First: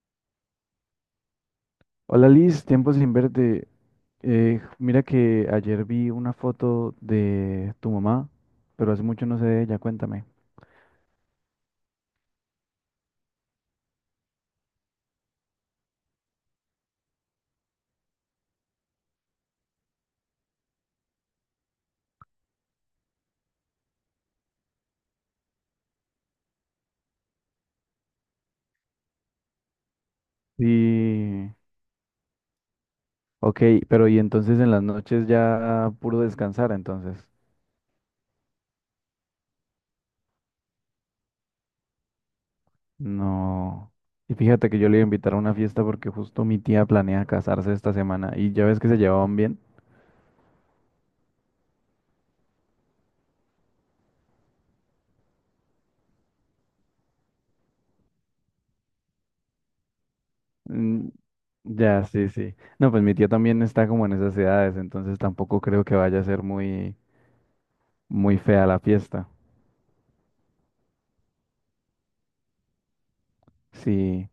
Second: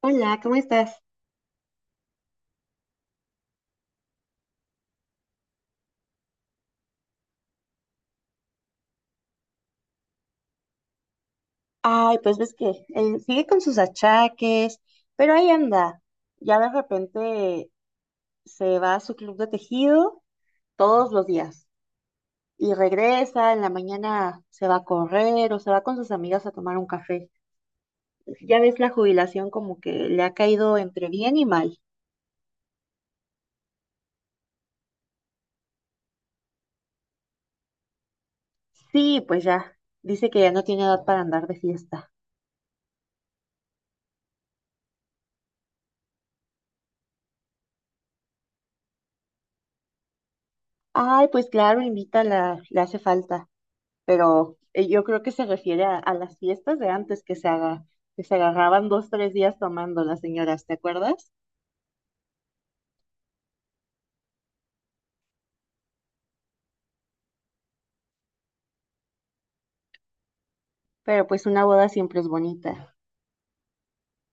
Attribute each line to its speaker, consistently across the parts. Speaker 1: Hola, ¿cómo estás?
Speaker 2: Hola Liz, tiempo sin verte. Mira que ayer vi una foto de tu mamá, pero hace mucho no sé de ella, cuéntame.
Speaker 1: Ay, pues ves que él sigue con sus achaques, pero ahí anda. Ya de repente se va a su club de tejido todos los días y regresa, en la mañana se va a correr o se va con sus amigas a tomar un café. Ya ves la jubilación como que le ha caído entre bien y
Speaker 2: Sí,
Speaker 1: mal.
Speaker 2: ok, pero y entonces en las noches ya puro descansar, entonces.
Speaker 1: Sí, pues ya, dice que ya no tiene edad para andar de fiesta.
Speaker 2: No. Y fíjate que yo le iba a invitar a una fiesta porque justo mi tía planea casarse esta semana y ya ves que se llevaban bien.
Speaker 1: Ay, pues claro, invítala, le hace falta. Pero yo creo que se refiere a, las fiestas de antes que se haga, que se agarraban 2, 3 días tomando las señoras, ¿te
Speaker 2: Mm,
Speaker 1: acuerdas?
Speaker 2: ya, sí, sí. No, pues mi tía también está como en esas edades, entonces tampoco creo que vaya a ser muy, muy fea la fiesta.
Speaker 1: Pero pues una boda siempre es bonita.
Speaker 2: Sí.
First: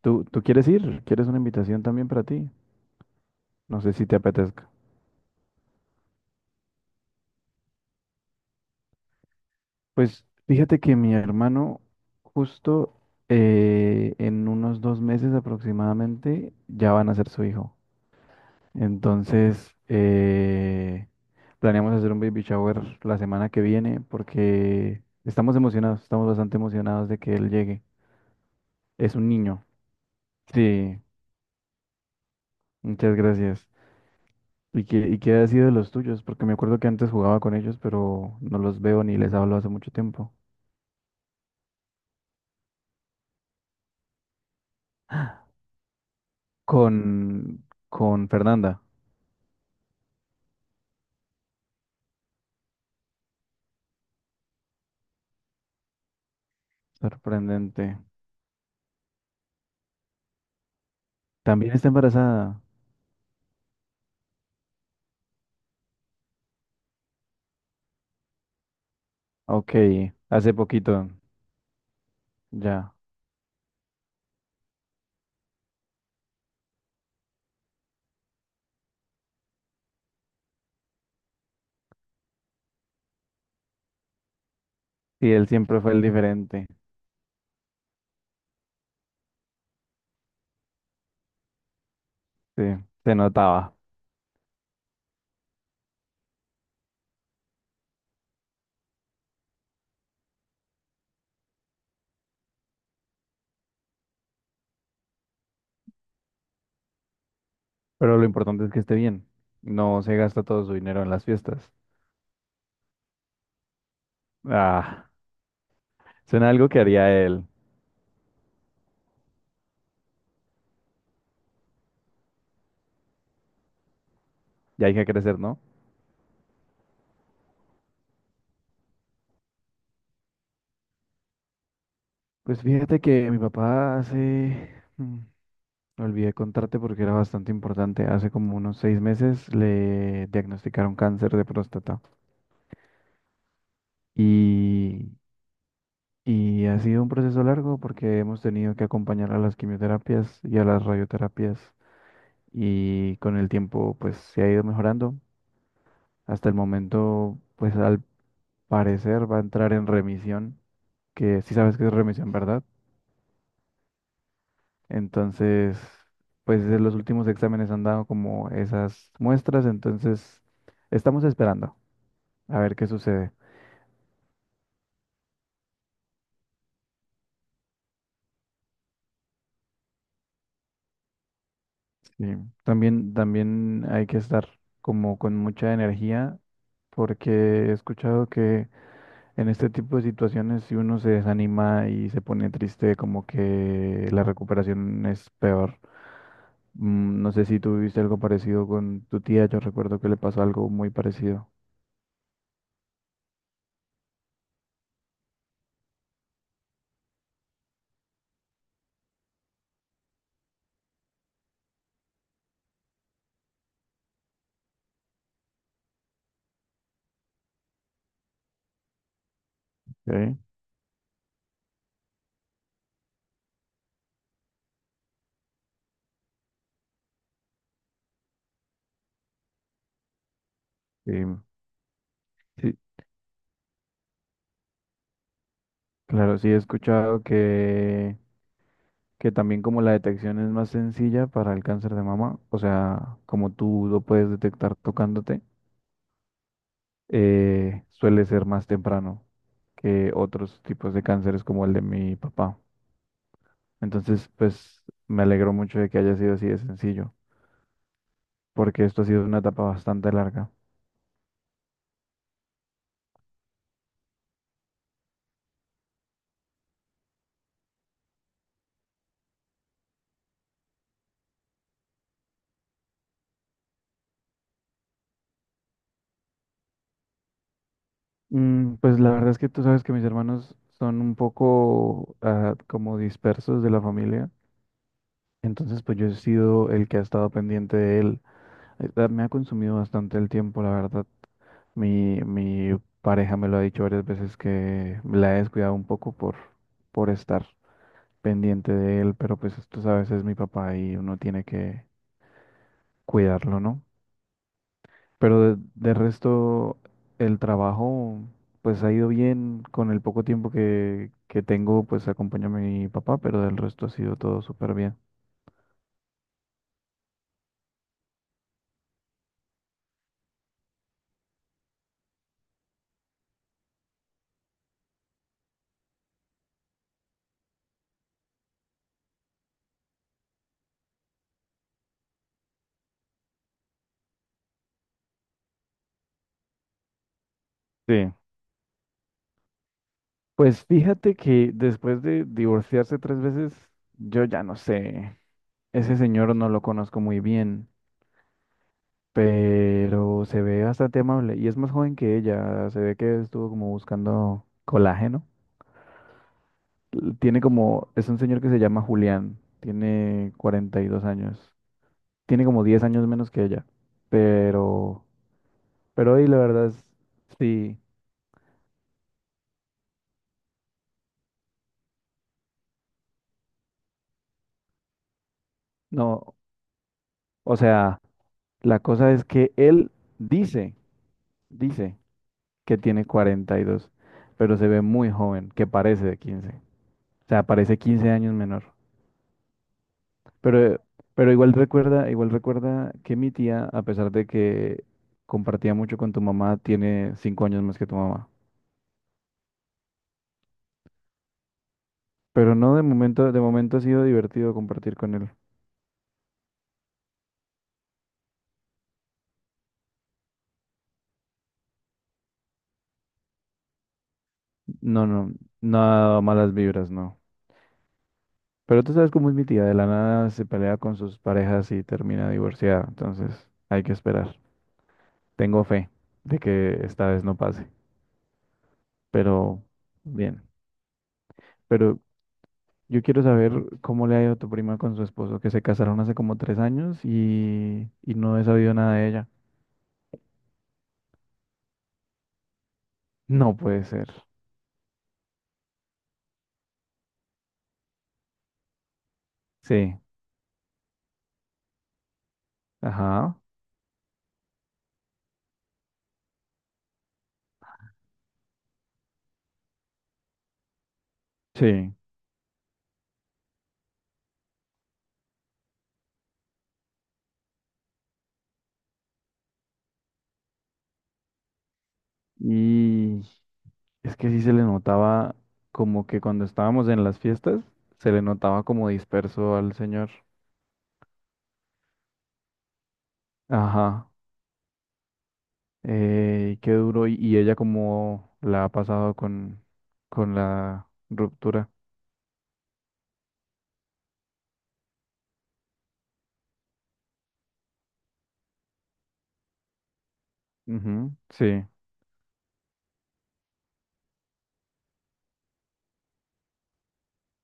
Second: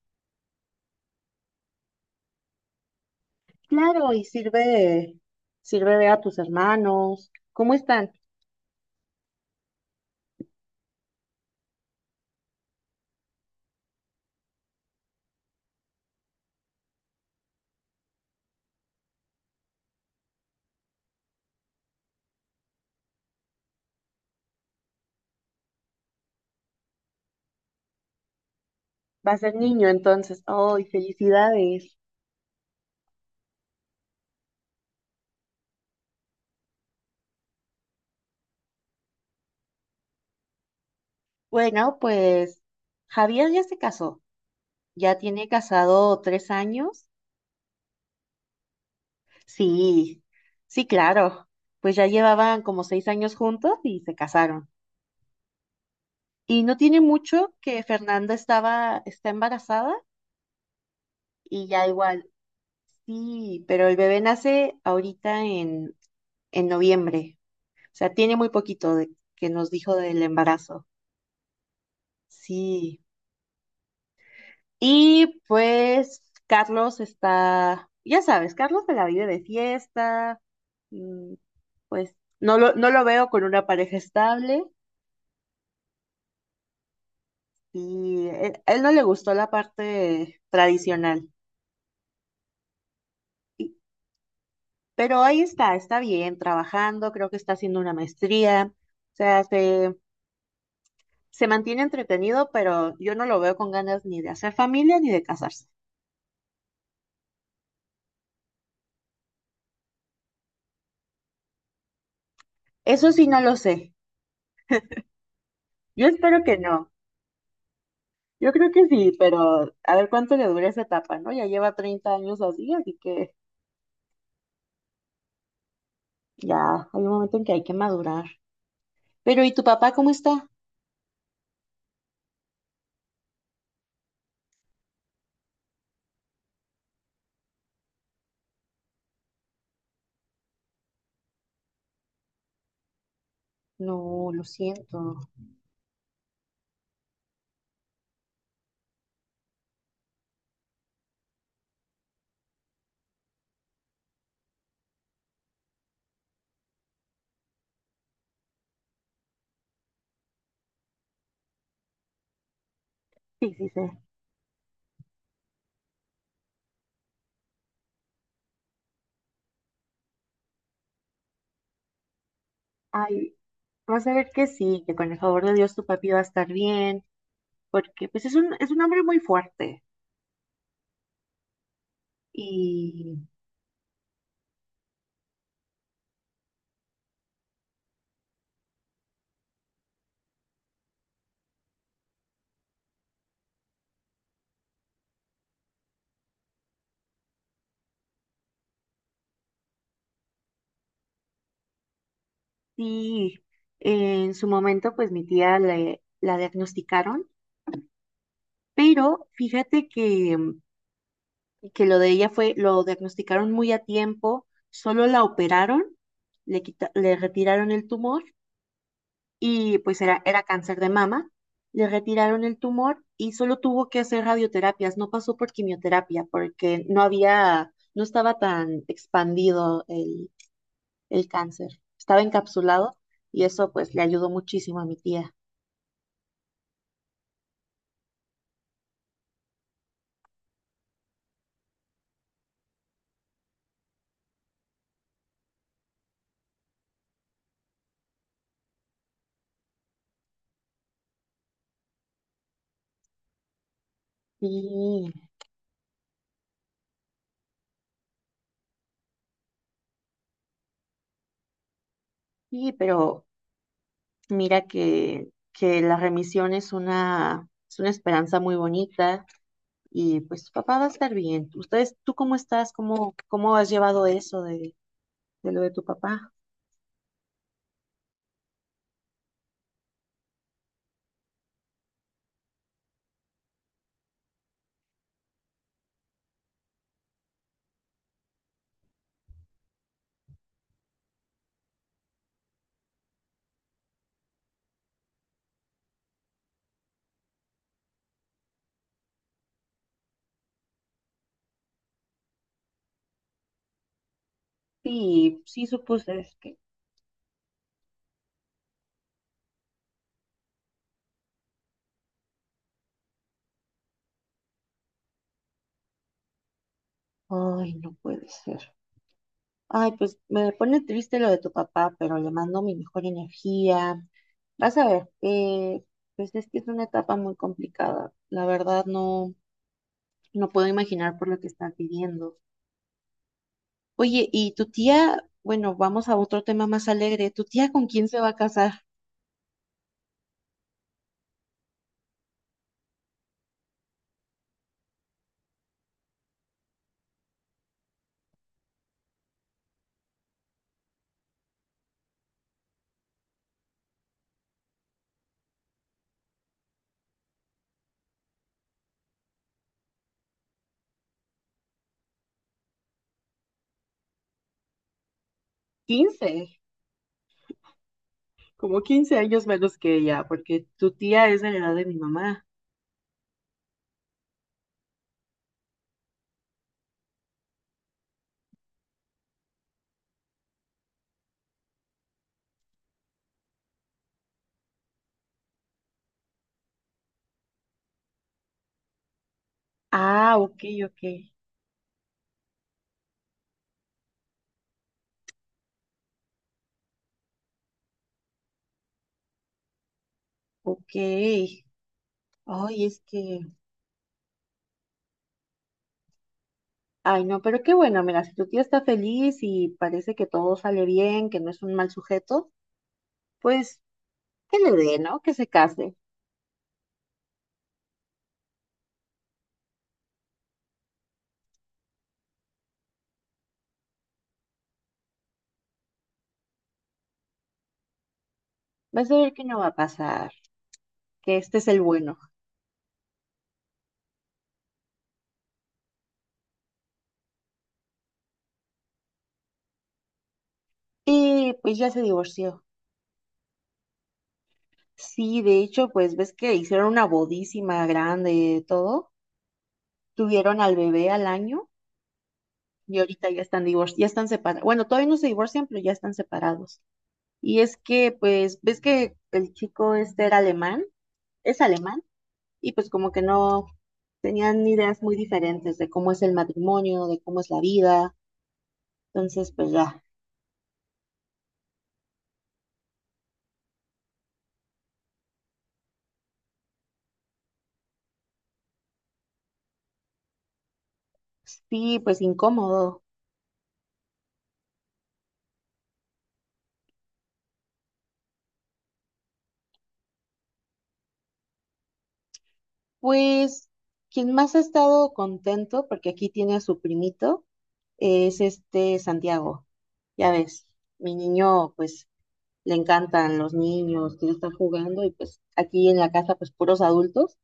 Speaker 2: ¿Tú quieres ir? ¿Quieres una invitación también para ti? No sé si
Speaker 1: Claro,
Speaker 2: te
Speaker 1: y
Speaker 2: apetezca.
Speaker 1: sirve ver a tus hermanos. ¿Cómo están?
Speaker 2: Pues fíjate que mi hermano justo en unos 2 meses aproximadamente ya van a ser su hijo. Entonces planeamos hacer un baby shower la semana que viene porque estamos emocionados, estamos bastante emocionados de que él llegue. Es un
Speaker 1: Va a ser
Speaker 2: niño.
Speaker 1: niño entonces. ¡Ay,
Speaker 2: Sí,
Speaker 1: felicidades!
Speaker 2: muchas gracias. ¿Y qué ha sido de los tuyos? Porque me acuerdo que antes jugaba con ellos, pero no los veo ni les hablo hace mucho tiempo.
Speaker 1: Bueno, pues Javier ya se casó. Ya tiene casado 3 años.
Speaker 2: Con Fernanda,
Speaker 1: Sí, sí, claro. Pues ya llevaban como 6 años juntos y se casaron. Y no tiene mucho que
Speaker 2: sorprendente.
Speaker 1: Fernanda está embarazada y
Speaker 2: También
Speaker 1: ya
Speaker 2: está
Speaker 1: igual,
Speaker 2: embarazada.
Speaker 1: sí, pero el bebé nace ahorita en noviembre. O sea, tiene muy poquito que nos
Speaker 2: Ok,
Speaker 1: dijo del
Speaker 2: hace
Speaker 1: embarazo.
Speaker 2: poquito, ya.
Speaker 1: Sí. Y pues Carlos está, ya sabes, Carlos se la vive de fiesta. mm, Pues no lo veo con una pareja estable
Speaker 2: Sí, él siempre fue el diferente.
Speaker 1: y él no le gustó la parte tradicional.
Speaker 2: Sí, se notaba.
Speaker 1: Pero ahí está, está bien, trabajando, creo que está haciendo una maestría, o sea, se mantiene entretenido, pero yo no lo veo con ganas ni de hacer familia ni de casarse.
Speaker 2: Pero lo importante es que esté bien. No se gasta todo su dinero en las fiestas.
Speaker 1: Eso sí, no lo sé.
Speaker 2: Ah,
Speaker 1: Yo espero
Speaker 2: suena
Speaker 1: que
Speaker 2: algo que
Speaker 1: no.
Speaker 2: haría él.
Speaker 1: Yo creo que sí, pero a ver cuánto le dura esa etapa, ¿no? Ya lleva 30 años así, así que
Speaker 2: Ya hay que crecer, ¿no?
Speaker 1: ya hay un momento en que hay que madurar. Pero ¿y tu papá cómo está?
Speaker 2: Pues fíjate que mi papá olvidé contarte porque era bastante importante. Hace como unos 6 meses le diagnosticaron cáncer de próstata
Speaker 1: No, lo
Speaker 2: y,
Speaker 1: siento.
Speaker 2: y ha sido un proceso largo porque hemos tenido que acompañar a las quimioterapias y a las radioterapias y con el tiempo pues se ha ido mejorando. Hasta el momento pues al parecer va a entrar en remisión, que sí sabes que es remisión, ¿verdad?
Speaker 1: Sí, sí, sí.
Speaker 2: Entonces pues en los últimos exámenes han dado como esas muestras, entonces estamos esperando. A ver qué sucede.
Speaker 1: Ay, vas a ver que sí, que con el favor de Dios tu papi va a estar bien porque pues es un hombre muy fuerte
Speaker 2: Sí. También,
Speaker 1: y
Speaker 2: también hay que estar como con mucha energía porque he escuchado que en este tipo de situaciones si uno se desanima y se pone triste, como que la recuperación es peor. No sé si tú viviste algo parecido con tu tía, yo recuerdo que le pasó algo muy parecido.
Speaker 1: sí, en su momento pues mi tía la diagnosticaron, pero fíjate que lo de ella lo diagnosticaron muy a tiempo, solo la operaron, le retiraron el tumor y pues era,
Speaker 2: Ok.
Speaker 1: era cáncer de mama, le retiraron el tumor y solo tuvo que hacer radioterapias, no pasó por quimioterapia porque no estaba tan expandido el
Speaker 2: Sí,
Speaker 1: el cáncer. Estaba
Speaker 2: sí,
Speaker 1: encapsulado y eso pues le ayudó muchísimo a mi tía.
Speaker 2: claro, sí he escuchado que también como la detección es más sencilla para el cáncer de mama, o sea, como tú lo puedes detectar tocándote, suele ser más temprano que otros tipos de cánceres como el de mi papá. Entonces, pues
Speaker 1: Sí,
Speaker 2: me alegro mucho de que haya sido así de sencillo, porque esto ha sido una etapa bastante larga.
Speaker 1: sí, pero mira que la remisión es una, esperanza muy bonita y pues tu papá va a estar bien. Tú cómo estás? ¿Cómo has llevado eso de lo de tu papá?
Speaker 2: Pues la verdad es que tú sabes que mis hermanos son un poco como dispersos de la familia, entonces pues yo he sido el que ha estado pendiente de él. Me ha consumido bastante el tiempo, la verdad. Mi pareja me lo ha dicho varias veces que la he descuidado un poco por estar pendiente de él, pero pues tú sabes, es mi papá y uno tiene que cuidarlo, ¿no?
Speaker 1: Sí,
Speaker 2: Pero de,
Speaker 1: sí,
Speaker 2: de
Speaker 1: supuse es que.
Speaker 2: resto, el trabajo pues ha ido bien con el poco tiempo que tengo, pues acompaño a mi papá, pero del resto ha sido todo súper bien.
Speaker 1: Ay, no puede ser. Ay, pues me pone triste lo de tu papá, pero le mando mi mejor energía. Vas a ver, pues es que es una etapa muy complicada. La verdad no puedo imaginar por lo que están pidiendo. Oye, y tu tía, bueno, vamos a otro tema más alegre. ¿Tu tía con quién
Speaker 2: Sí.
Speaker 1: se va a casar?
Speaker 2: Pues fíjate que después de divorciarse 3 veces, yo ya no sé. Ese señor no lo conozco muy bien, pero se ve bastante amable y es más joven que ella. Se ve que estuvo como buscando colágeno. Tiene como, es un señor que se llama Julián, tiene 42 años. Tiene como 10 años menos que ella, pero, pero hoy la
Speaker 1: 15.
Speaker 2: verdad es, sí,
Speaker 1: Como 15 años menos que ella, porque tu tía es de la edad de mi mamá.
Speaker 2: no, o sea, la cosa es que él dice, dice que tiene 42, pero se ve muy joven, que parece de 15. O sea, parece 15 años menor.
Speaker 1: Ah, ok,
Speaker 2: Pero,
Speaker 1: ok,
Speaker 2: pero igual recuerda que mi tía, a pesar de que compartía mucho con tu mamá, tiene 5 años más que tu mamá.
Speaker 1: ok.
Speaker 2: Pero no, de
Speaker 1: Ay, es
Speaker 2: momento, de
Speaker 1: que,
Speaker 2: momento ha sido divertido compartir con él.
Speaker 1: ay, no, pero qué bueno, mira, si tu tía está feliz y parece que todo sale bien, que no es un mal sujeto, pues que le dé,
Speaker 2: No,
Speaker 1: ¿no?
Speaker 2: no,
Speaker 1: Que se case.
Speaker 2: nada malas vibras, no. Pero tú sabes cómo es mi tía, de la nada se pelea con sus parejas y termina divorciada. Entonces, hay que esperar. Tengo fe de que esta vez no pase.
Speaker 1: Vas a ver que no
Speaker 2: Pero,
Speaker 1: va a pasar,
Speaker 2: bien.
Speaker 1: que este es el
Speaker 2: Pero
Speaker 1: bueno.
Speaker 2: yo quiero saber cómo le ha ido a tu prima con su esposo, que se casaron hace como 3 años y no he sabido nada de ella.
Speaker 1: Y pues ya se divorció.
Speaker 2: No puede ser.
Speaker 1: Sí, de hecho, pues ves que hicieron una bodísima grande y todo.
Speaker 2: Sí,
Speaker 1: Tuvieron al bebé al año y ahorita
Speaker 2: ajá,
Speaker 1: ya están ya están separados. Bueno, todavía no se divorcian, pero ya están separados. Y es que, pues, ves que el chico este es
Speaker 2: sí.
Speaker 1: alemán, y pues como que no tenían ideas muy diferentes de cómo es el matrimonio, de cómo es la vida. Entonces, pues ya,
Speaker 2: Y es que sí se le notaba como que cuando estábamos en las fiestas, se le notaba como disperso al señor.
Speaker 1: sí, pues incómodo.
Speaker 2: Ajá, qué duro. Y ella cómo la ha pasado con la ruptura.
Speaker 1: Pues quien más ha estado contento, porque aquí tiene a su primito, es este Santiago. Ya ves, mi
Speaker 2: Ujú, sí,
Speaker 1: niño, pues le encantan los niños, que están jugando y pues aquí en la casa, pues puros adultos.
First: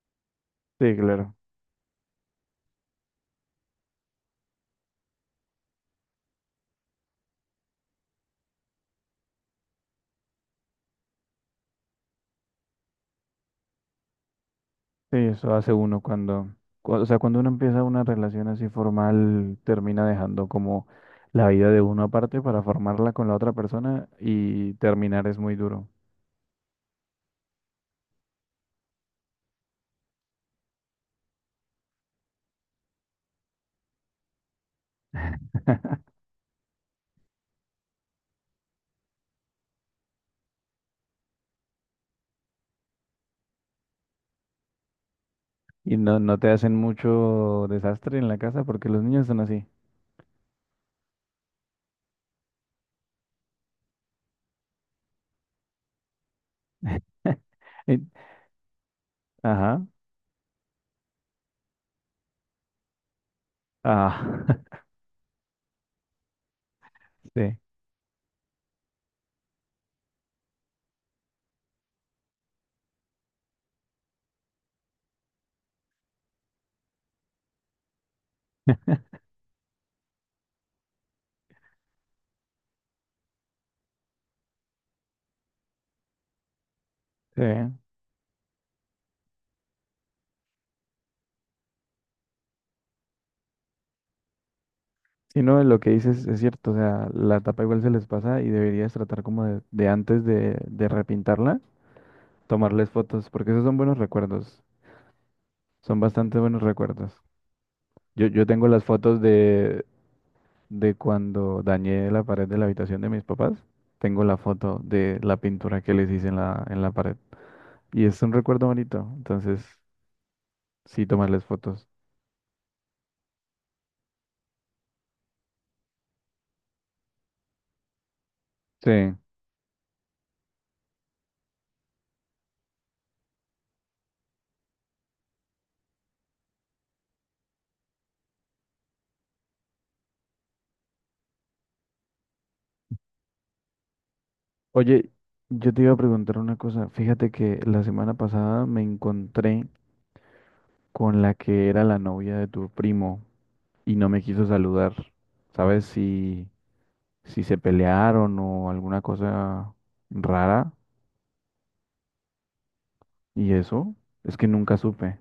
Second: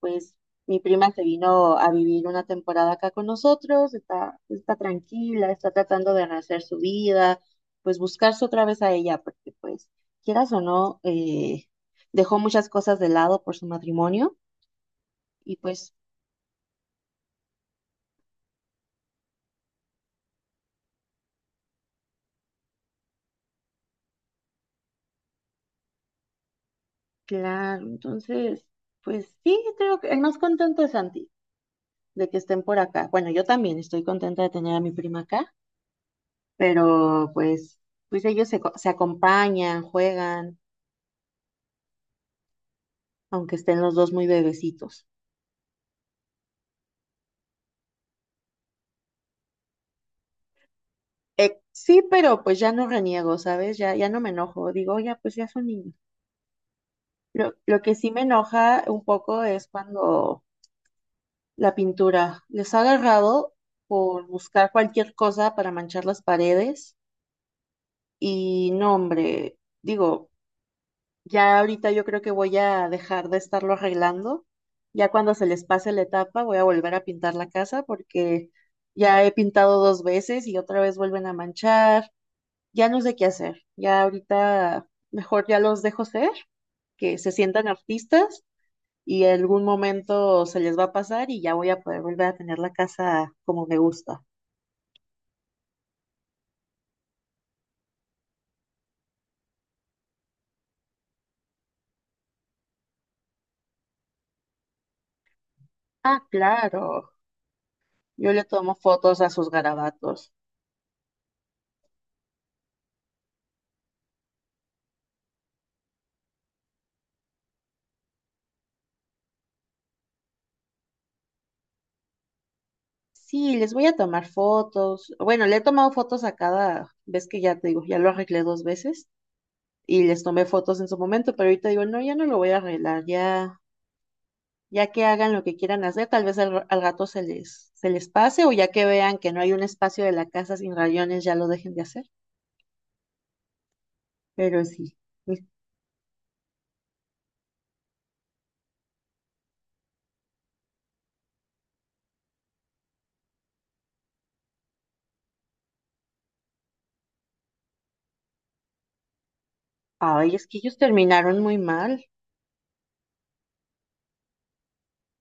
Speaker 1: Pues mi
Speaker 2: sí,
Speaker 1: prima se
Speaker 2: claro.
Speaker 1: vino a vivir una temporada acá con nosotros, está tranquila, está tratando de rehacer su vida, pues buscarse otra vez a ella, porque pues quieras o no, dejó muchas cosas de lado por su matrimonio
Speaker 2: Sí, eso
Speaker 1: y
Speaker 2: hace
Speaker 1: pues
Speaker 2: uno cuando, o sea, cuando uno empieza una relación así formal, termina dejando como la vida de uno aparte para formarla con la otra persona y terminar es muy duro.
Speaker 1: claro. Entonces, pues sí, creo que el más contento es Santi de que estén por acá. Bueno, yo también estoy contenta de tener a mi prima acá, pero pues, ellos se acompañan, juegan, aunque estén los dos muy bebecitos.
Speaker 2: Y no, no te hacen mucho desastre en la casa porque los niños son así.
Speaker 1: Sí, pero pues ya no reniego, ¿sabes? Ya, no me enojo. Digo, ya, pues ya son niños. Lo que
Speaker 2: Y-
Speaker 1: sí me enoja un poco es
Speaker 2: Ajá,
Speaker 1: cuando la pintura les ha agarrado por
Speaker 2: ah,
Speaker 1: buscar cualquier cosa para manchar las paredes.
Speaker 2: sí,
Speaker 1: Y no, hombre, digo, ya ahorita yo creo que voy a dejar de estarlo arreglando. Ya cuando se les pase la etapa, voy a volver a pintar la casa porque ya he pintado dos veces y otra vez vuelven a manchar. Ya no sé qué hacer. Ya ahorita mejor ya los dejo ser, que se
Speaker 2: sí.
Speaker 1: sientan artistas y en algún momento se les va a pasar y ya voy a poder volver a tener la casa como me gusta.
Speaker 2: Si no, lo que dices es cierto, o sea, la tapa igual se les pasa y deberías tratar como de antes de repintarla, tomarles fotos, porque esos son buenos recuerdos. Son
Speaker 1: Ah,
Speaker 2: bastante buenos
Speaker 1: claro.
Speaker 2: recuerdos. Yo,
Speaker 1: Yo le
Speaker 2: yo tengo
Speaker 1: tomo
Speaker 2: las
Speaker 1: fotos
Speaker 2: fotos
Speaker 1: a sus
Speaker 2: de,
Speaker 1: garabatos.
Speaker 2: de cuando dañé la pared de la habitación de mis papás. Tengo la foto de la pintura que les hice en la pared. Y es un recuerdo bonito. Entonces, sí, tomarles fotos.
Speaker 1: Sí, les voy a tomar fotos. Bueno, le he tomado fotos a cada vez que ya te digo, ya lo arreglé dos
Speaker 2: Sí.
Speaker 1: veces y les tomé fotos en su momento, pero ahorita digo, no, ya no lo voy a arreglar, ya que hagan lo que quieran hacer, tal vez al rato se les pase o ya que vean que no hay un espacio de la casa sin rayones, ya lo dejen de hacer. Pero sí,
Speaker 2: Oye,
Speaker 1: mis-
Speaker 2: yo te iba a preguntar una cosa. Fíjate que la semana pasada me encontré con la que era la novia de tu primo y no me quiso saludar. ¿Sabes si se pelearon o alguna cosa
Speaker 1: ay, es que
Speaker 2: rara?
Speaker 1: ellos terminaron muy mal.
Speaker 2: ¿Y eso? Es que nunca supe.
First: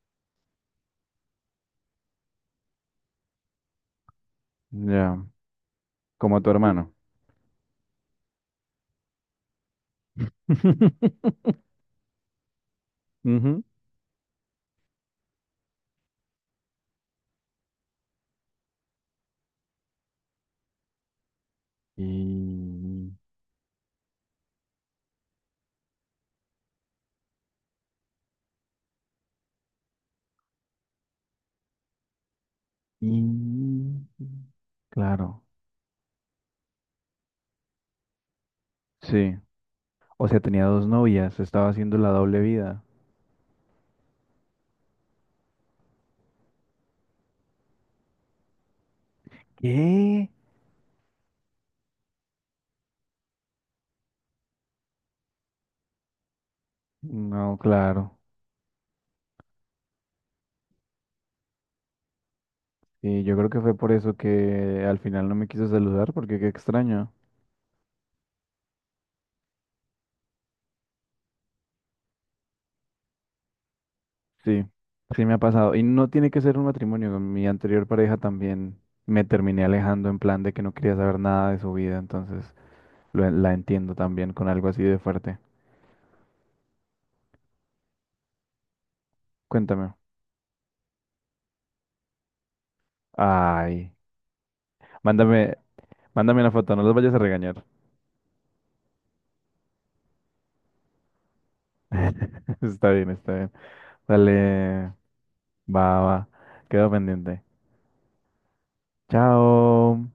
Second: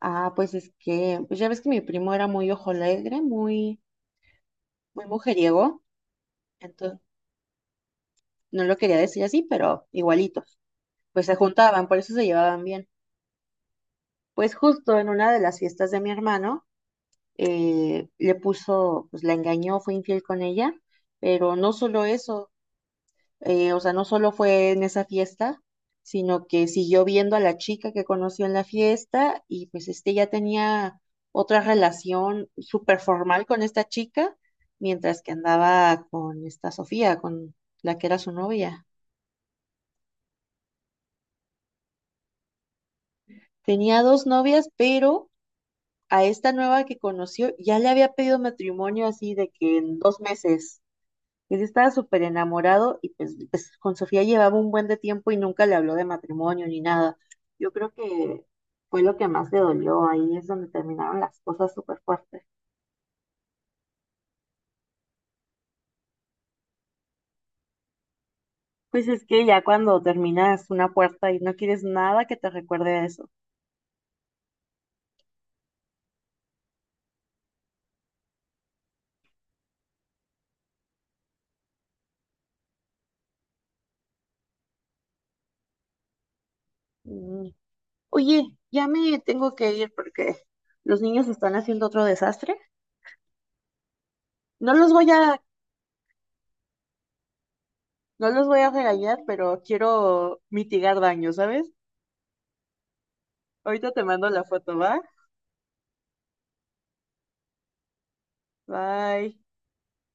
Speaker 1: Ah, pues es que, pues ya ves que mi primo era muy ojo alegre, muy, muy
Speaker 2: Ya,
Speaker 1: mujeriego,
Speaker 2: como a tu hermano.
Speaker 1: entonces no lo quería decir así, pero igualito. Pues se juntaban, por eso se llevaban bien.
Speaker 2: Ujú.
Speaker 1: Pues justo en una de las fiestas de mi hermano, le puso, pues la engañó, fue infiel con ella, pero no
Speaker 2: Y,
Speaker 1: solo eso, o sea, no solo fue en esa fiesta, sino que siguió viendo a la chica que conoció en la fiesta y pues este ya tenía otra relación súper formal con esta
Speaker 2: y-
Speaker 1: chica, mientras que
Speaker 2: Claro,
Speaker 1: andaba con esta Sofía, con la que era su novia.
Speaker 2: sí. O sea, tenía dos novias, estaba haciendo la doble vida.
Speaker 1: Tenía dos novias, pero a esta nueva que conoció, ya le había pedido matrimonio así de que en dos
Speaker 2: ¿Qué?
Speaker 1: meses. Él estaba súper enamorado y pues, con Sofía llevaba un buen de tiempo y nunca le habló de matrimonio ni nada.
Speaker 2: No,
Speaker 1: Yo creo
Speaker 2: claro.
Speaker 1: que fue lo que más le dolió, ahí es donde terminaron las cosas súper fuertes.
Speaker 2: Y yo creo que fue por eso que al final no me quiso saludar, porque qué extraño.
Speaker 1: Pues es que ya cuando terminas una puerta y no quieres nada que te recuerde a eso.
Speaker 2: Sí, sí me ha pasado. Y no tiene que ser un matrimonio. Con mi anterior pareja también me terminé alejando en plan de que no quería saber nada de su vida, entonces. La entiendo también con algo así de fuerte.
Speaker 1: Mm. Oye, ya me tengo que ir
Speaker 2: Cuéntame.
Speaker 1: porque los niños están haciendo otro desastre.
Speaker 2: Ay,
Speaker 1: No los voy a
Speaker 2: mándame, mándame una foto, no los vayas a regañar.
Speaker 1: No los voy a regañar, pero quiero mitigar daño, ¿sabes?
Speaker 2: Está bien, está bien.
Speaker 1: Ahorita te mando la foto,
Speaker 2: Dale,
Speaker 1: ¿va?
Speaker 2: va, va. Quedo pendiente.
Speaker 1: Bye.
Speaker 2: Chao.